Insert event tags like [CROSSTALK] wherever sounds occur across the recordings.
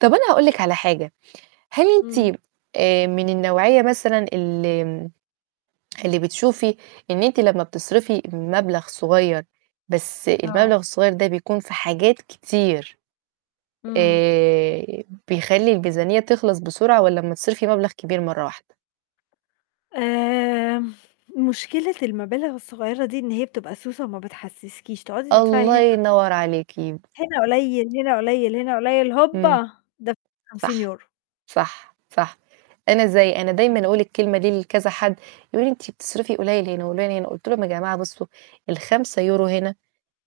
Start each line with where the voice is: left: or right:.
right: طَب أنا هاقول لِك على حاجة، هل
left: إمم.
right: أنتِ آآ، من النوعية مثلًا ال اللي بتشوفي إن أنتِ لمّا بتصرِفي مبلغ صغيّر، بس
left: آه.
right: المبلغ الصغيّر ده بيكون في حاجات كتير،
left: إمم.
right: آآ، بيخلّي الميزانية تخلص بسرعة والَّا أمّا تصرِفي مبلغ كبير مرّه واحدة؟
left: امم، مشكلة المبالغ الصغيّرة دي، إن هي بتبقى سوسة وما بتحسِّسكيش تقعدي تدفعي
right: الله
left: هنا
right: ينور عليكِ.
left: هنا قليّل، هنا قليّل، هنا قليّل
right: امم،
left: هوبّا دَفَعتِ خمسين
right: صح،
left: يورو.
right: صح، صح، أنا زي أنا دايمًا أقول الكلمة دي لكذا حد يقول لي أنتِ بتصرفي قليل هنا وقليل هنا، قلت لهم: "يا جماعة بصُّوا، ال5€ هنا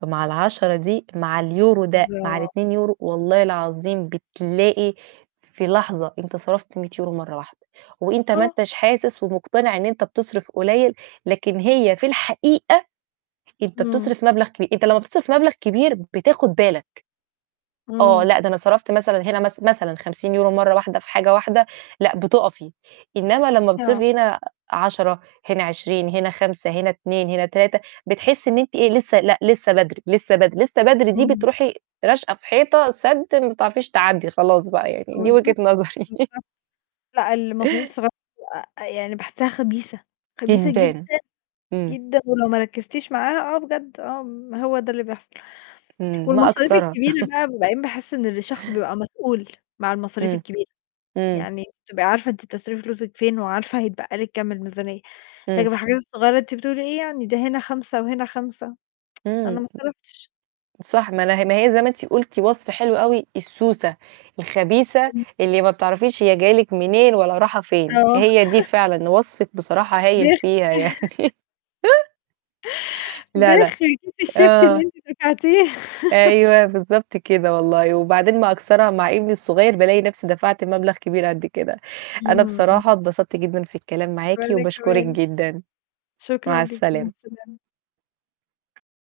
right: مع ال10 دي مع اليورو ده مع
left: بالضبط.
right: ال2€ والله العظيم بتلاقي في لحظة أنت صرَفت 100€ مرّه واحدة، وأنت ما
left: آه.
right: أنتش حاسس ومقتنع إن أنت بتصرِف قليّل، لكن هي في الحقيقة، أنت
left: إمم.
right: بتصرف مبلغ كبير، أنت لمّا بتصرف مبلغ كبير بتاخد بالك. آه،
left: إمم.
right: لأ ده أنا صرَفت مثلًا هنا مث مثلًا 50€ مرّه واحدة في حاجة واحدة، لأ بتقَفي، إنّما لمّا
left: آه.
right: بتصرفي هنا 10 هنا 20 هنا 5 هنا 2 هنا 3 بتحسي إن أنتِ إيه؟ لسه لأ، لسه بدري لسه بدري لسه بدري، دي
left: إمم.
right: بترُوحي راشقة في حيطة سَدّ، ما بتعرفيش تعدّي خلاص بقى،
left: [UNINTELLIGIBLE]
right: يعني دي وجهة
left: بالضبط،
right: نظري." [LAUGHS]
left: بالضبط، لأ المصاريف
right: [CHUCKLES]
left: الصغيرة آآ، يعني باحسها خبيثة، خبيثة جدًا،
right: جدًا، امم.
left: جدًا، ولو ما ركّزتيش معاها آه بجد، آه م هو ده اللي بيحصل،
right: امم، ما
left: والمصاريف
right: أكثرها.
left: الكبيرة
right: [LAUGHS]
left: بقى وبعدين باحس إن الشخص بيبقى مسؤول مع المصاريف
right: امم،
left: الكبيرة،
right: امم.
left: يعني تبقي عارفة إن أنتِ بتصرفي فلوسِك فين، وعارفة هيتبقى لِك كام الميزانية، لكن
right: امم.
left: الحاجات الصغيرة أنتِ بتقولي إيه يعني، ده هنا 5 وهنا 5 [TSK] أنا
right: امم،
left: ما صَرَفتِش.
right: صح ما لا ما هي زي ما أنتِ قُلتِ وصف حلو أوي، السوسة، الخبيثة،
left: امم.
right: اللي ما بتعرفيش هي جاية لِك منين ولا رايحة فين،
left: آه.
right: هي دي
left: [LAUGHS]
right: فعلًا وصفِك بصراحة هايل
left: بيخ
right: فيها
left: [LAUGHS]
right: يعني. [LAUGHS] لا، لا،
left: بخ! كيس الشيبسي اللي
right: آه.
left: أنتِ دفعتيه. [LAUGHS]
right: أيوه، بالضبط كده، والله وبعدين ما أكثرها مع ابني الصغيّر بالاقي نفسي دَفَعْت مبلغ كبير قد كده، أنا
left: امم.
right: بصراحة اتبسطت جدًا في الكلام معاكِ
left: وأنا
right: وباشكرِك
left: كمان.
right: جدًا مع
left: شكرًا ليكِ. مع
right: السلامة.
left: السلامة.